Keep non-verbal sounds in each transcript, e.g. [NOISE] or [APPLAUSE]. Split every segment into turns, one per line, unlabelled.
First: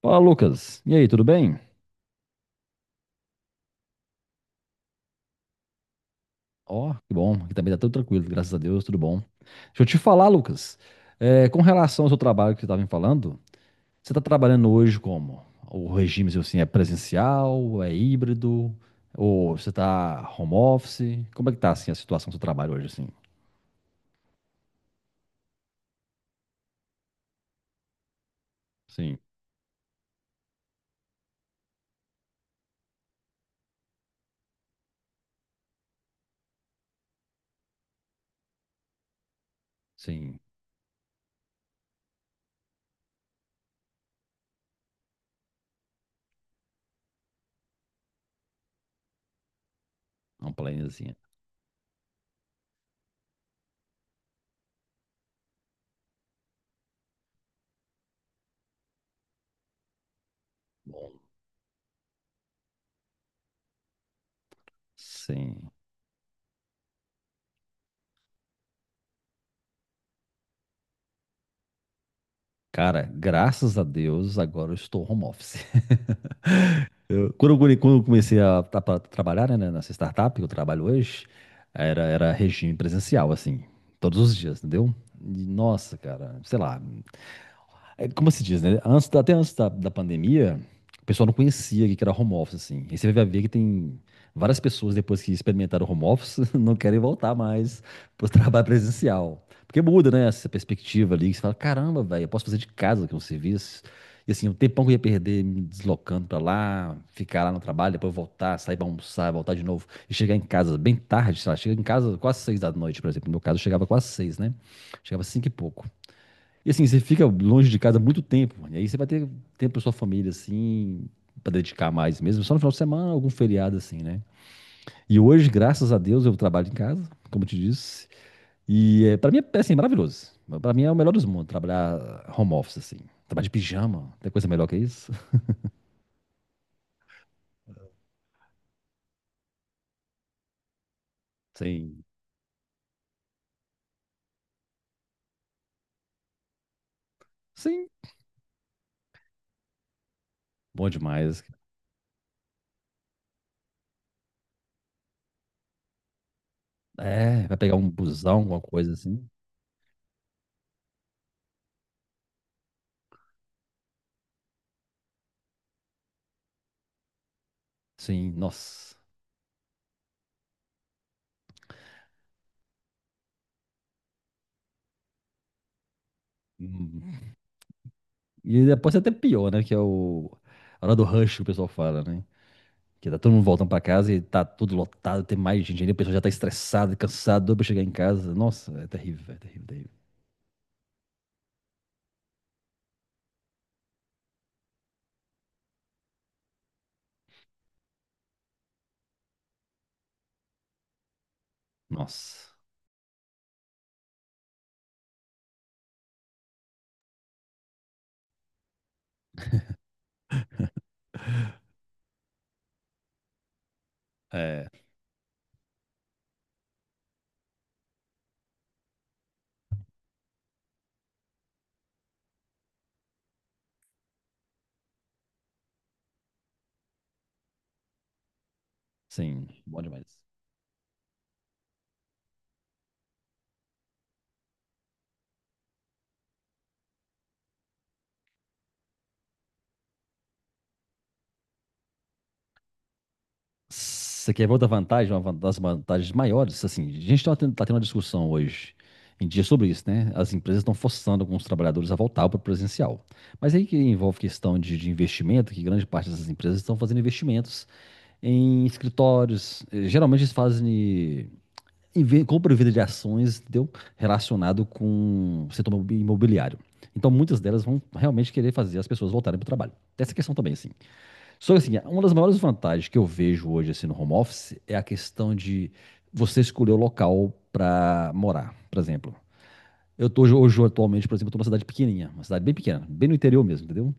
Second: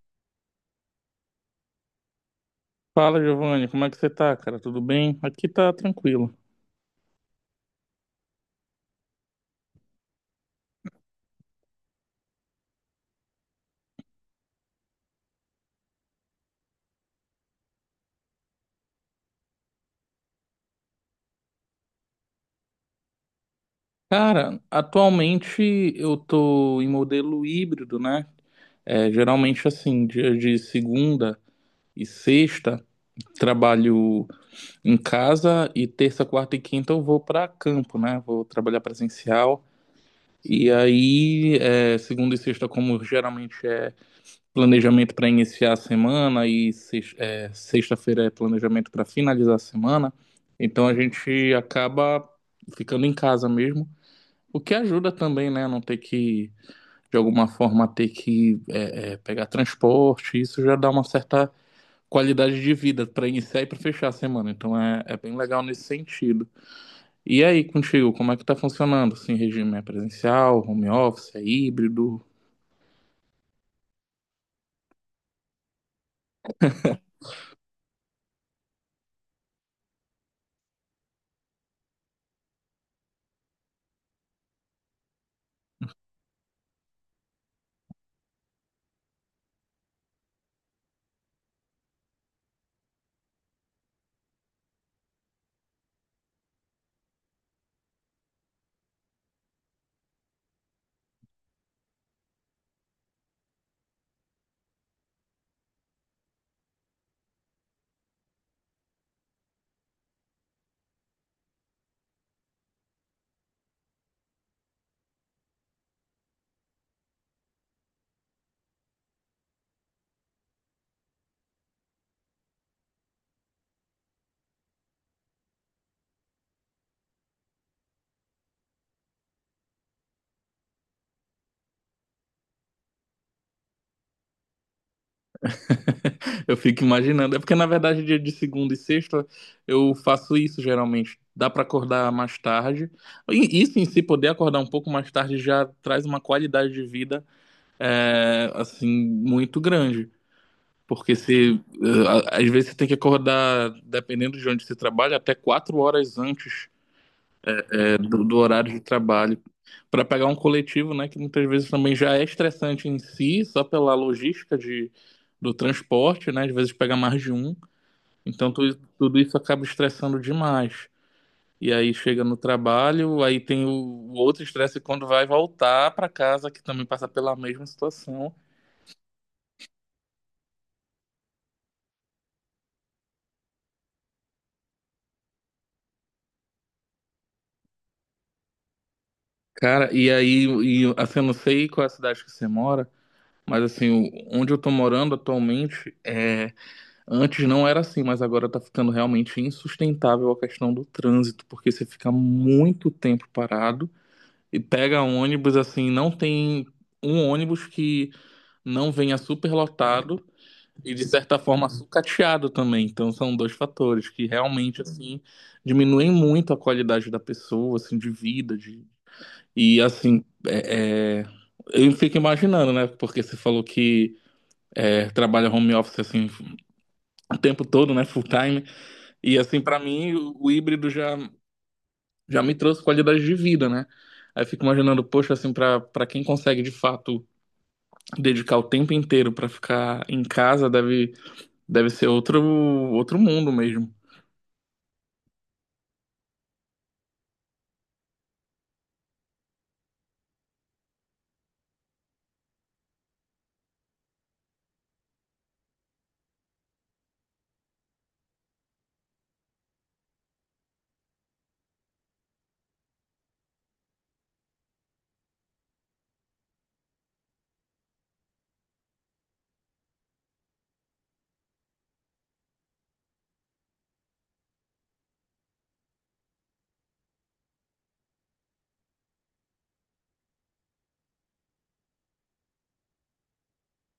Fala, Lucas. E aí, tudo bem?
Fala, Giovanni, como é que você tá, cara? Tudo bem? Aqui tá tranquilo.
Ó, que bom. Aqui também tá tudo tranquilo, graças a Deus, tudo bom. Deixa eu te falar, Lucas. Com relação ao seu trabalho que você estava me falando, você está trabalhando hoje como? O regime, seu, assim, é presencial, é híbrido, ou você está home office? Como é que tá, assim, a situação do seu trabalho hoje, assim?
Cara, atualmente eu tô em modelo híbrido, né? É,
Sim,
geralmente assim, dia de segunda e sexta, trabalho em casa e terça, quarta e quinta eu vou pra campo, né? Vou trabalhar presencial.
sim.
E aí, segunda e sexta, como geralmente é planejamento para iniciar a semana e sexta-feira é planejamento para finalizar a semana.
Um plane,
Então a
assim.
gente acaba ficando em casa mesmo, o que ajuda também, né? Não ter que, de alguma forma, ter que pegar transporte. Isso já dá uma
Bom,
certa qualidade de vida para iniciar e para fechar a semana. Então é bem legal
sim.
nesse sentido. E aí, contigo, como é que tá funcionando? Assim, regime é presencial, home office, é híbrido?
Cara, graças a Deus, agora eu estou home office. [LAUGHS] Quando eu comecei a, tra- pra trabalhar, né, nessa startup que eu trabalho hoje, era regime presencial, assim, todos os dias, entendeu? E, nossa, cara, sei lá, é, como se diz, né? Antes, até antes da pandemia, o pessoal não conhecia que era home office, assim. E você vai ver que tem várias pessoas, depois que experimentaram home office, [LAUGHS] não querem voltar mais pro trabalho presencial. Porque muda, né? Essa perspectiva ali, que você fala, caramba, velho, eu posso fazer de casa que é um serviço. E assim, o tempão que eu ia perder me deslocando pra lá, ficar lá no trabalho, depois voltar, sair pra almoçar, voltar de novo e chegar em casa bem tarde, sei lá, chega em casa quase seis da noite, por exemplo. No meu caso, eu chegava quase seis, né? Chegava cinco e pouco. E assim, você fica longe de casa muito tempo, mano. E aí você vai ter tempo pra sua família, assim, pra dedicar mais mesmo. Só no final de semana, algum feriado, assim, né? E hoje, graças a Deus, eu trabalho em casa, como eu te disse. E é, pra mim é, assim, maravilhoso. Pra mim é o melhor dos mundos, trabalhar home office, assim. Trabalhar de pijama, tem coisa melhor que isso?
[LAUGHS] Eu fico imaginando. É porque, na verdade, dia de segunda e sexta eu faço isso geralmente. Dá
[LAUGHS]
pra
Sim.
acordar mais tarde. E isso em si, poder acordar um pouco mais tarde já traz uma qualidade de vida,
Sim,
assim, muito grande.
bom
Porque
demais.
se, eh, a- às vezes você tem que acordar, dependendo de onde você trabalha, até quatro horas antes,
É, vai pegar um
do
busão, alguma
horário de
coisa assim.
trabalho. Pra pegar um coletivo, né, que muitas vezes também já é estressante em si, só pela logística do transporte, né? Às vezes pega mais de um.
Sim,
Então
nossa.
tudo isso acaba estressando demais. E aí chega no trabalho, aí tem o outro estresse quando vai voltar para casa, que também passa
Hum.
pela mesma situação.
E depois é até pior, né? Que é o... a hora do rush que o pessoal fala, né? Que tá todo mundo voltando pra casa e tá tudo lotado, tem mais gente ainda, a pessoa já tá estressada, cansada, doida pra chegar em casa. Nossa, é terrível, terrível.
Cara, assim, eu não sei qual é a cidade que você mora, mas assim, onde eu tô morando atualmente, antes não era assim, mas agora tá ficando realmente insustentável a questão do trânsito, porque você fica
Nossa.
muito tempo parado e pega ônibus, assim, não tem um ônibus que não venha superlotado, e de certa forma sucateado também. Então são dois fatores que
É,
realmente assim diminuem muito a qualidade da pessoa, assim, de vida, de… e eu fico imaginando, né? Porque você falou que trabalha home office assim o tempo todo, né? Full time. E
sim,
assim, pra
bom
mim,
demais.
o híbrido já me trouxe qualidade de vida, né? Aí eu fico imaginando, poxa, assim, pra quem consegue de fato dedicar o tempo inteiro pra ficar em casa, deve ser outro mundo mesmo.
Você quer ver outra vantagem, uma das vantagens maiores? Assim, a gente tá tendo uma discussão hoje em dia sobre isso, né? As empresas estão forçando alguns trabalhadores a voltar para o presencial. Mas aí que envolve questão de investimento, que grande parte dessas empresas estão fazendo investimentos em escritórios. Geralmente eles fazem compra e venda de ações, entendeu? Relacionado com o setor imobiliário. Então, muitas delas vão realmente querer fazer as pessoas voltarem para o trabalho. Tem essa questão também, assim. Só que, assim, é uma das maiores vantagens que eu vejo hoje, assim, no home office é a questão de você escolher o local para morar, por exemplo. Eu hoje, atualmente, por exemplo, eu tô numa cidade pequenininha, uma cidade bem pequena, bem no interior mesmo, entendeu?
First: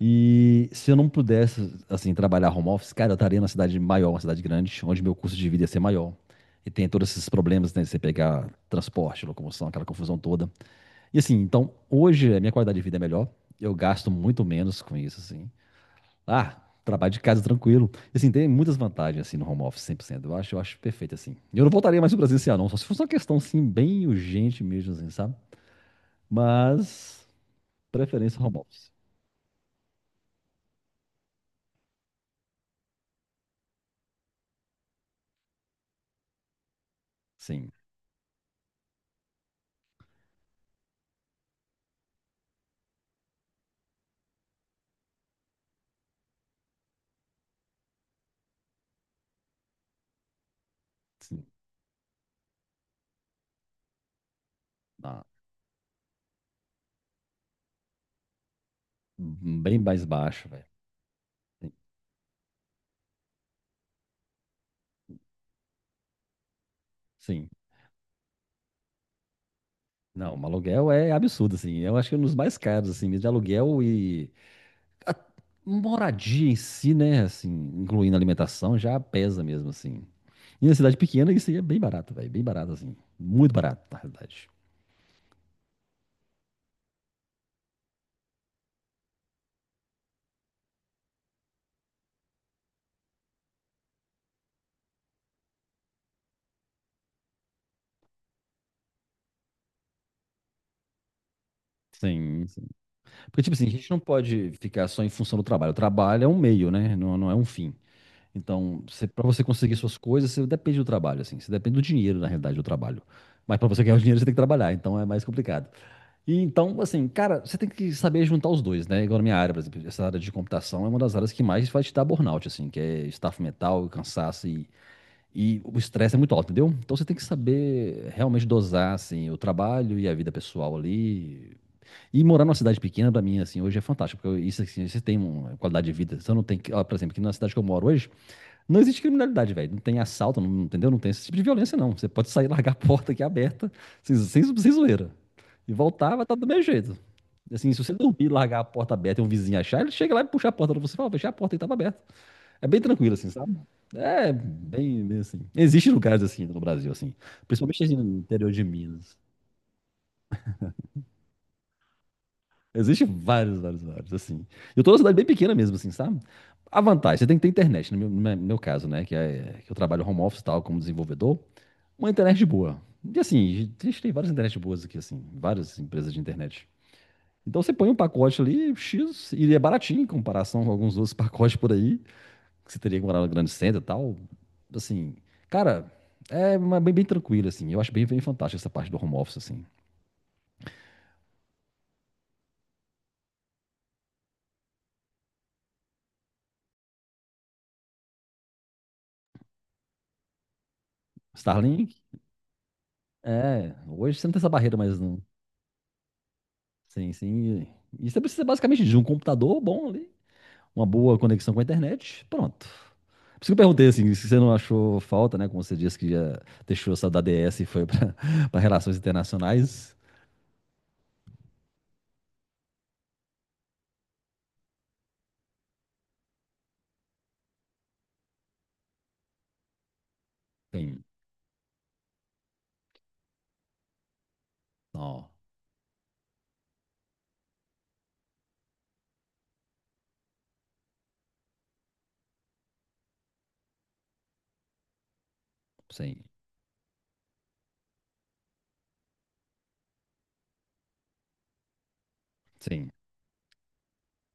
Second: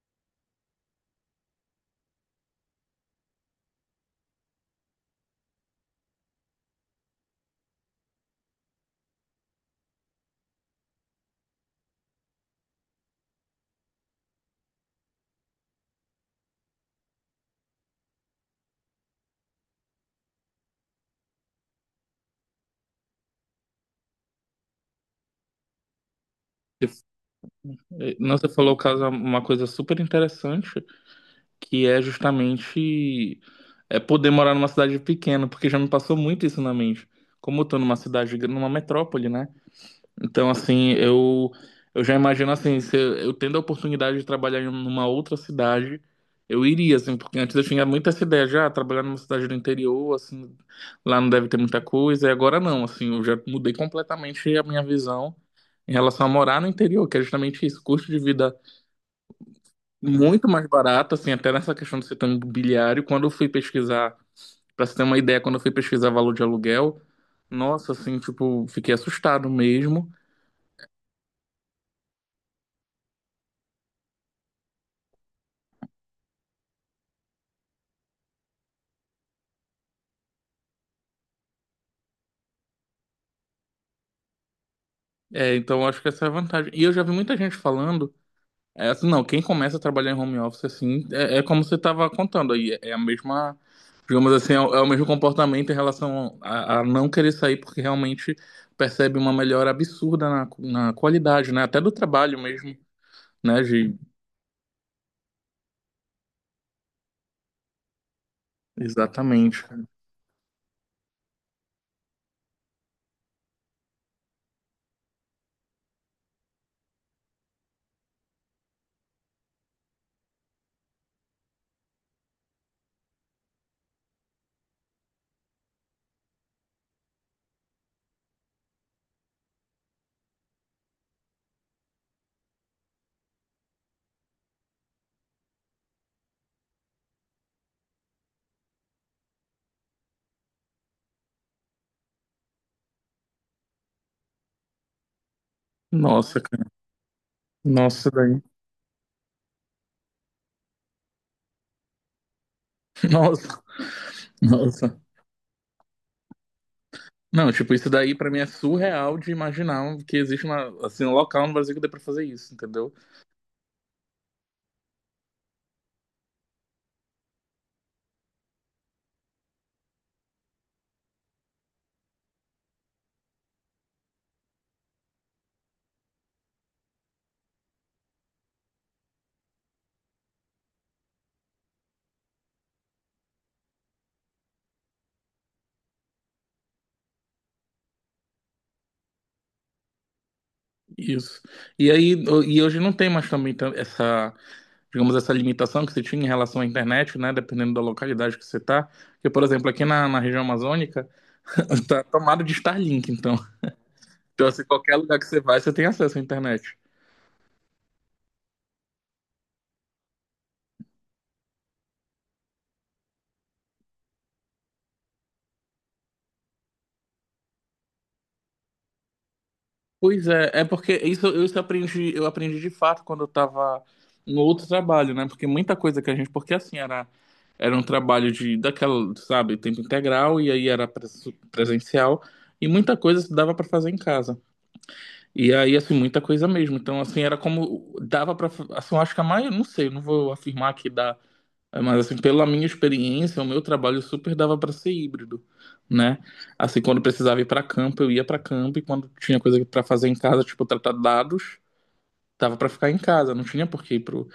E se eu não pudesse, assim, trabalhar home office, cara, eu estaria numa cidade maior, uma cidade grande, onde meu custo de vida ia ser maior. E tem todos esses problemas, né, de você pegar transporte, locomoção, aquela confusão toda. E assim, então, hoje a minha qualidade de vida é melhor, eu gasto muito menos com isso, assim. Ah, trabalho de casa tranquilo. E assim, tem muitas vantagens, assim, no home office, 100%, eu acho perfeito, assim. E eu não voltaria mais pro presencial, não, só se fosse uma questão, assim, bem urgente mesmo, assim, sabe? Mas,
Não,
preferência
você
home
falou
office.
caso uma coisa super interessante, que é justamente poder morar numa cidade pequena, porque já me passou muito isso na mente. Como eu
Sim,
tô numa numa metrópole, né? Então, assim, eu já imagino assim, se eu tendo a oportunidade de trabalhar em uma outra cidade, eu iria, assim, porque antes eu tinha muito essa ideia já, trabalhar numa cidade do interior, assim, lá não
sim.
deve ter muita coisa, e agora não, assim, eu já mudei completamente a minha
Ah.
visão em relação a morar no interior, que é justamente isso, custo de vida
Uhum, bem mais
muito
baixo, velho.
mais barato, assim, até
Sim.
nessa questão do setor imobiliário, quando eu fui pesquisar, para você ter uma ideia, quando eu fui pesquisar valor de aluguel,
Sim.
nossa, assim, tipo, fiquei assustado mesmo.
Não, um aluguel é absurdo, assim. Eu acho que é um dos mais caros, assim, mesmo de aluguel e a moradia em si, né? Assim, incluindo alimentação, já pesa mesmo, assim. E na cidade pequena, isso aí é bem barato, velho. Bem barato, assim. Muito barato, na realidade.
É, então eu acho que essa é a vantagem. E eu já vi muita gente falando, assim, não, quem começa a trabalhar em home office assim, como você estava contando aí, é a mesma, digamos assim, é o mesmo comportamento em relação a não querer sair, porque realmente percebe uma melhora absurda na qualidade, né? Até do trabalho
Sim, sim.
mesmo,
Porque, tipo
né,
assim, a gente
de…
não pode ficar só em função do trabalho. O trabalho é um meio, né? Não, não é um fim. Então, você, para você
Exatamente,
conseguir
cara.
suas coisas, você depende do trabalho, assim. Você depende do dinheiro, na realidade, do trabalho. Mas para você ganhar o dinheiro, você tem que trabalhar. Então, é mais complicado. E então, assim, cara, você tem que saber juntar os dois, né? Igual na minha área, por exemplo, essa área de computação é uma das áreas que mais vai te dar burnout, assim, que é estafo mental, cansaço e o estresse é muito alto, entendeu? Então você tem que saber realmente dosar, assim, o trabalho e a vida pessoal ali. E morar numa cidade pequena, pra mim, assim, hoje é fantástico, porque isso, assim, você tem uma qualidade de vida. Você não tem que, ó, por exemplo, aqui na cidade que eu moro hoje, não existe criminalidade, velho. Não tem assalto, não, entendeu? Não tem esse tipo de violência, não. Você pode sair, [LAUGHS] e largar a porta aqui aberta, sem zoeira. E voltar, vai estar
Nossa,
do mesmo
cara.
jeito. Assim, se você
Nossa,
dormir,
daí.
largar a porta aberta e um vizinho achar, ele chega lá e puxa a porta pra você e fala, fechar a porta e tava aberta. É bem
[LAUGHS]
tranquilo, assim, sabe?
Nossa.
É
Nossa.
bem, bem assim. Existem lugares assim no Brasil, assim.
Não, tipo,
Principalmente
isso
assim,
daí
no
pra mim é
interior de Minas.
surreal de imaginar um, que existe uma, assim, um local no Brasil que dê pra fazer isso, entendeu?
Existem vários, vários, vários, assim. Eu tô numa cidade bem pequena mesmo, assim, sabe? A vantagem, você tem que ter internet, no meu caso, né? Que, é, que eu trabalho home office e tal, como desenvolvedor. Uma internet boa. E assim, a gente tem várias internet boas aqui, assim, várias empresas de internet. Então você põe um pacote ali, X, e é baratinho em comparação com alguns outros [LAUGHS] pacotes por aí, que você teria que morar no grande centro e tal. Assim, cara, é bem, bem tranquilo, assim. Eu acho bem, bem fantástico essa parte do home office, assim.
Isso. E aí, e hoje não tem mais também essa, digamos, essa limitação que você tinha em relação à internet, né? Dependendo da localidade que você tá. Porque, por exemplo, aqui na região amazônica, [LAUGHS]
Starlink,
tá tomado de Starlink, então.
é, hoje você não tem
Então,
essa
assim,
barreira
qualquer
mais,
lugar
não.
que você vai, você tem acesso à internet.
Sim, sim. E você precisa basicamente de um computador bom ali uma boa conexão com a internet, pronto. Por isso que eu perguntei assim, se você não achou falta, né? Como você disse que já deixou essa da DS e foi para [LAUGHS] relações internacionais.
Pois é, é porque isso aprendi, eu aprendi de fato quando eu estava no outro trabalho, né? Porque muita coisa que a gente, porque assim era um trabalho de daquela, sabe, tempo integral e aí era
Sim,
presencial e muita coisa se dava para fazer em casa.
não,
E aí assim, muita coisa mesmo. Então assim, era como dava para assim, eu acho que a maioria, não sei, não vou afirmar que dá. É, mas assim, pela minha experiência, o meu trabalho super dava para ser híbrido, né?
sim,
Assim, quando precisava ir para campo, eu ia para campo e quando tinha coisa para fazer em casa, tipo tratar dados, dava para
sim,
ficar em casa, não tinha por que ir pro,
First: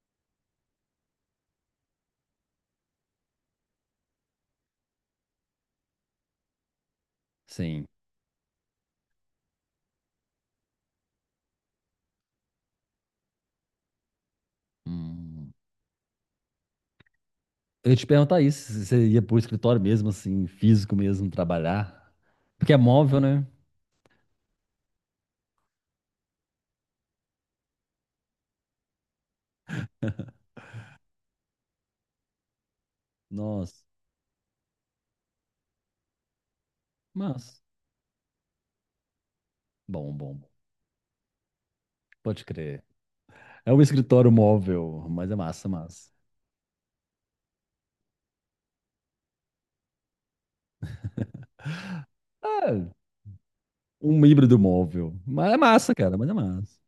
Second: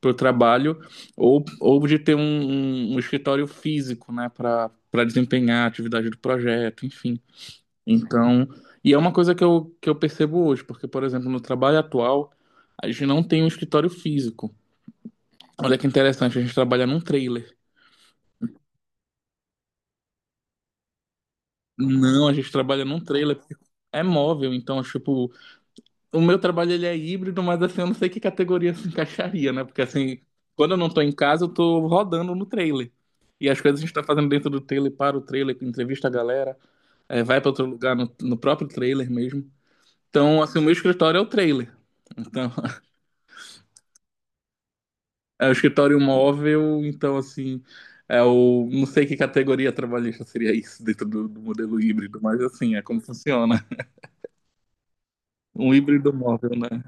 pro trabalho ou de ter um escritório físico, né, para para desempenhar a atividade do projeto, enfim.
sim.
Então, e é uma coisa que eu percebo hoje, porque por exemplo, no trabalho atual, a gente não tem um escritório físico.
Hum.
Olha que interessante, a gente trabalha num trailer.
Eu ia te perguntar isso, se você ia pro escritório mesmo, assim, físico mesmo, trabalhar.
Não, a gente
Porque é
trabalha num
móvel,
trailer,
né?
porque é móvel, então, tipo, o meu trabalho ele é híbrido, mas assim, eu não sei que categoria se encaixaria, né? Porque assim, quando eu não tô em casa, eu tô rodando no trailer. E as coisas a
Nossa,
gente tá fazendo dentro do trailer, para o trailer, entrevista a galera, vai para
mas,
outro lugar no próprio trailer mesmo.
bom, bom,
Então,
bom.
assim, o meu escritório é o trailer.
Pode
Então,
crer.
[LAUGHS]
É um escritório móvel, mas é
é o
massa,
escritório
massa.
móvel, então, assim, é o… Não sei que categoria trabalhista seria isso dentro do modelo híbrido, mas assim, é
Ah,
como funciona.
um híbrido móvel. Mas é
Um
massa,
híbrido
cara, mas é
móvel, né?
massa.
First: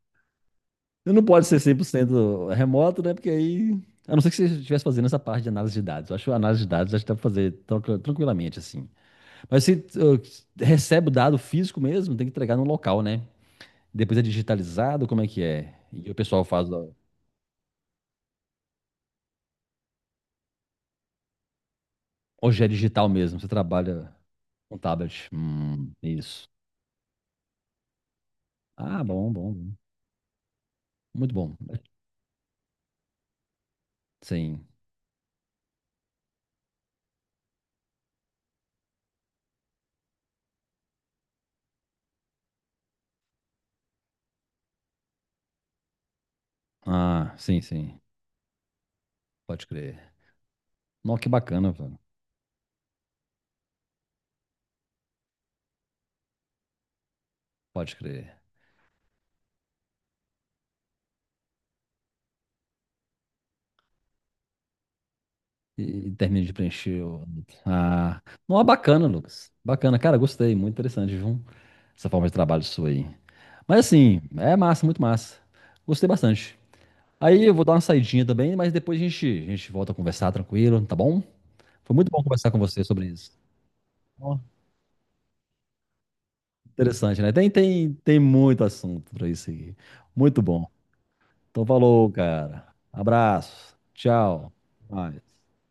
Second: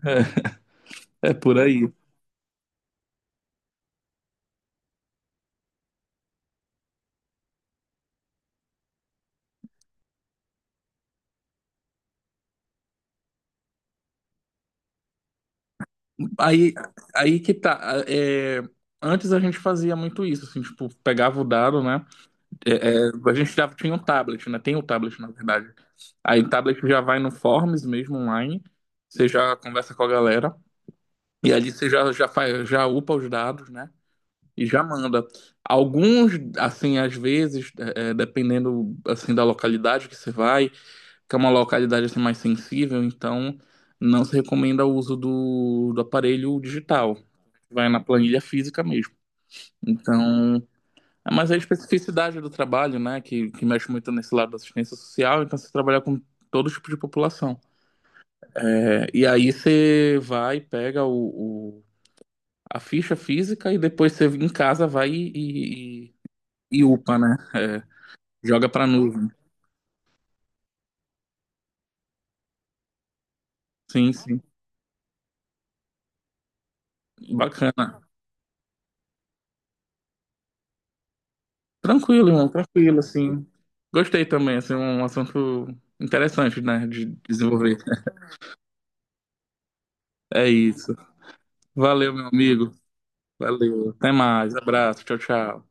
Não
É, é
pode ser
por
cem por
aí.
cento remoto, né? Porque aí. A não ser que você estivesse fazendo essa parte de análise de dados. Eu acho que a análise de dados acho que dá para fazer tranquilamente, assim. Mas se recebe o dado físico mesmo, tem que entregar no local, né? Depois é digitalizado, como é que é? E o pessoal faz.
Aí,
Ó,
aí que tá. Antes a gente fazia muito isso, assim, tipo, pegava o dado, né?
hoje é
É,
digital
é, a
mesmo, você
gente já tinha um
trabalha
tablet, né? Tem
com
o tablet, na
tablet.
verdade. Aí
Isso.
o tablet já vai no Forms mesmo online,
Ah,
você
bom, bom,
já
bom.
conversa com a galera,
Muito
e
bom.
ali você já, já faz, já upa os dados, né?
Sim.
E já manda. Alguns, assim, às vezes, dependendo, assim, da localidade que você vai, que é uma localidade assim, mais sensível, então não se recomenda o uso do aparelho digital.
Ah, sim,
Vai
sim.
na planilha física mesmo.
Pode crer.
Então,
Nossa, que
mas a
bacana, velho.
especificidade do trabalho, né, que mexe muito nesse lado da assistência social, então você trabalha com todo tipo de população.
Pode crer.
É, e aí você vai, pega a ficha física e depois você em casa vai
E, termino de
e
preencher.
upa,
O-
né? É,
Ah, não, é
joga pra
bacana,
nuvem.
Lucas. Bacana, cara, gostei. Muito interessante, viu? Essa forma de trabalho sua aí. Mas
Sim,
assim,
sim.
é massa, muito massa. Gostei bastante. Aí eu vou dar uma
Bacana.
saidinha também, mas a gente volta a conversar tranquilo, tá bom? Foi muito bom
Tranquilo, irmão,
conversar com você
tranquilo,
sobre isso.
assim. Gostei
Ó,
também, assim, um assunto interessante, né, de
interessante, né? Tem,
desenvolver.
tem, tem muito assunto pra isso aqui. Muito
É
bom.
isso.
Então, falou,
Valeu, meu
cara.
amigo.
Abraço.
Valeu. Até
Tchau.
mais. Abraço. Tchau,
Vai.
tchau.